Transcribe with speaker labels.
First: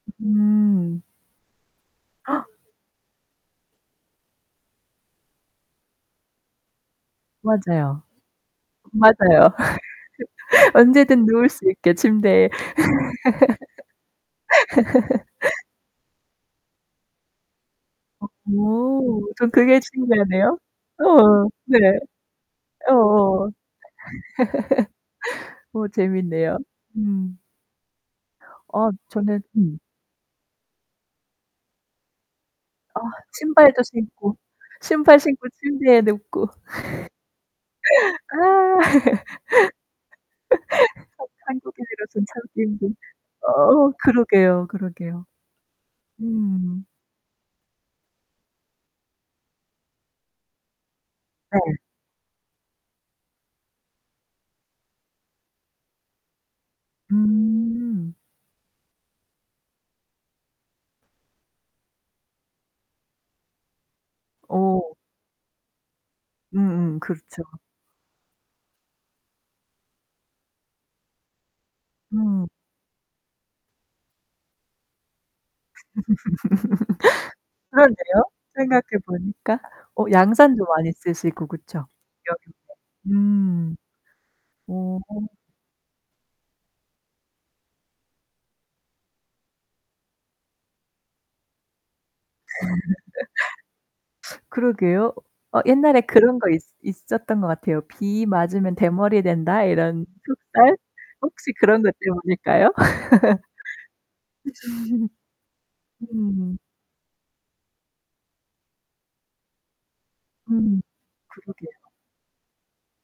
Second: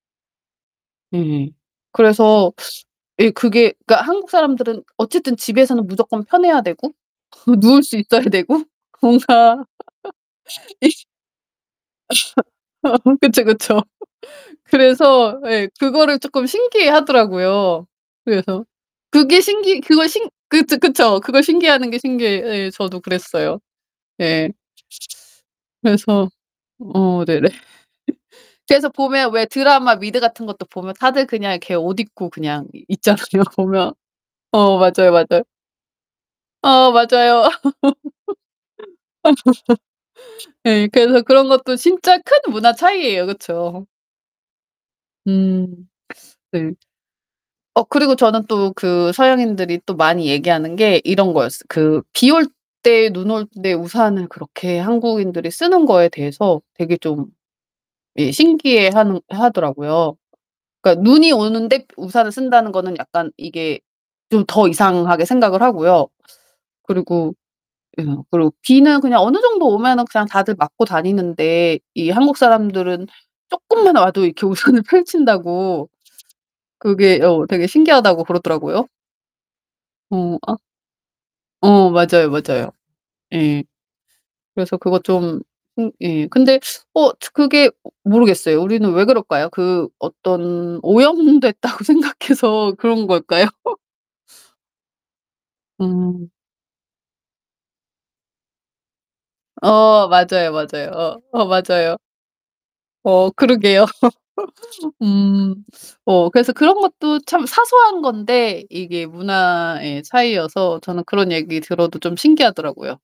Speaker 1: 음.
Speaker 2: 네네. 그래서 예 그게 그러니까 한국 사람들은 어쨌든 집에서는 무조건 편해야 되고 누울 수
Speaker 1: 맞아요.
Speaker 2: 있어야 되고
Speaker 1: 맞아요.
Speaker 2: 뭔가 예.
Speaker 1: 언제든 누울 수 있게 침대에.
Speaker 2: 어 그쵸, 그쵸. 그래서 예 그거를 쪼끔 신기해하더라고요 그래서.
Speaker 1: 어
Speaker 2: 그게
Speaker 1: 전 그게
Speaker 2: 신기 그걸 신
Speaker 1: 신기하네요.
Speaker 2: 그렇죠, 그쵸. 그걸
Speaker 1: 어. 네.
Speaker 2: 신기해하는 게 신기해. 예. 저도
Speaker 1: 어어.
Speaker 2: 그랬어요. 예.
Speaker 1: 어
Speaker 2: 그래서
Speaker 1: 재밌네요.
Speaker 2: 어
Speaker 1: 음.
Speaker 2: 네네. 그래서
Speaker 1: 어
Speaker 2: 보면
Speaker 1: 저는
Speaker 2: 왜
Speaker 1: 음.
Speaker 2: 드라마 미드 같은 것도 보면 다들 그냥 이렇게 옷 입고 그냥 이
Speaker 1: 아
Speaker 2: 있잖아요,
Speaker 1: 신발도
Speaker 2: 보면.
Speaker 1: 신고.
Speaker 2: 어 맞아요,
Speaker 1: 신발
Speaker 2: 맞아요.
Speaker 1: 신고 침대에 눕고.
Speaker 2: 아 맞아요.
Speaker 1: 아.
Speaker 2: 예 그래서
Speaker 1: 한
Speaker 2: 그런 것도
Speaker 1: 한국인이라
Speaker 2: 진짜
Speaker 1: 좀
Speaker 2: 큰
Speaker 1: 참기
Speaker 2: 문화
Speaker 1: 힘든
Speaker 2: 차이예요. 그쵸.
Speaker 1: 어 그러게요, 그러게요.
Speaker 2: 음. 네.
Speaker 1: 음.
Speaker 2: 어 그리고 저는 또 그 서양인들이 또 많이 얘기하는 게 이런 거였어요.
Speaker 1: 네.
Speaker 2: 그 비 올 때 눈 올 때 우산을 그렇게 한국인들이 쓰는 거에 대해서 되게 좀
Speaker 1: 음.
Speaker 2: 예 신기해하는 하더라고요. 그러니까 눈이 오는데 우산을 쓴다는 거는 약간 이게 좀 더
Speaker 1: 어.
Speaker 2: 이상하게 생각을 하고요.
Speaker 1: 음음
Speaker 2: 그리고
Speaker 1: 그렇죠.
Speaker 2: 예 그러고 비는 그냥 어느 정도 오면은 그냥 다들 맞고 다니는데 이 한국
Speaker 1: 음.
Speaker 2: 사람들은 쪼끔만 와도 이렇게 우산을 펼친다고 그게 어 되게
Speaker 1: 그러네요?
Speaker 2: 신기하다고
Speaker 1: 생각해
Speaker 2: 그러더라고요.
Speaker 1: 보니까. 어
Speaker 2: 어 아.
Speaker 1: 양산도 많이 쓰시고 그쵸?
Speaker 2: 어 맞아요,
Speaker 1: 여름에
Speaker 2: 맞아요. 예.
Speaker 1: 음.
Speaker 2: 그래서 그거
Speaker 1: 오.
Speaker 2: 좀 음 예 근데 어 그게 모르겠어요. 우리는 왜 그럴까요? 그 어떤 오염됐다고 생각해서 그런 걸까요?
Speaker 1: 그러게요. 어 옛날에
Speaker 2: 음.
Speaker 1: 그런 거 있 있었던 것 같아요. "비 맞으면 대머리 된다." 이런
Speaker 2: 어 맞아요,
Speaker 1: 속설?
Speaker 2: 맞아요. 어, 어
Speaker 1: 혹시 그런 것
Speaker 2: 맞아요.
Speaker 1: 때문일까요?
Speaker 2: 어 그러게요. 음. 어 그래서
Speaker 1: 음.
Speaker 2: 그런 것도 참 사소한 건데 이게 문화의 차이여서
Speaker 1: 음
Speaker 2: 저는 그런 얘기
Speaker 1: 그러게요.
Speaker 2: 들어도 좀 신기하더라고요.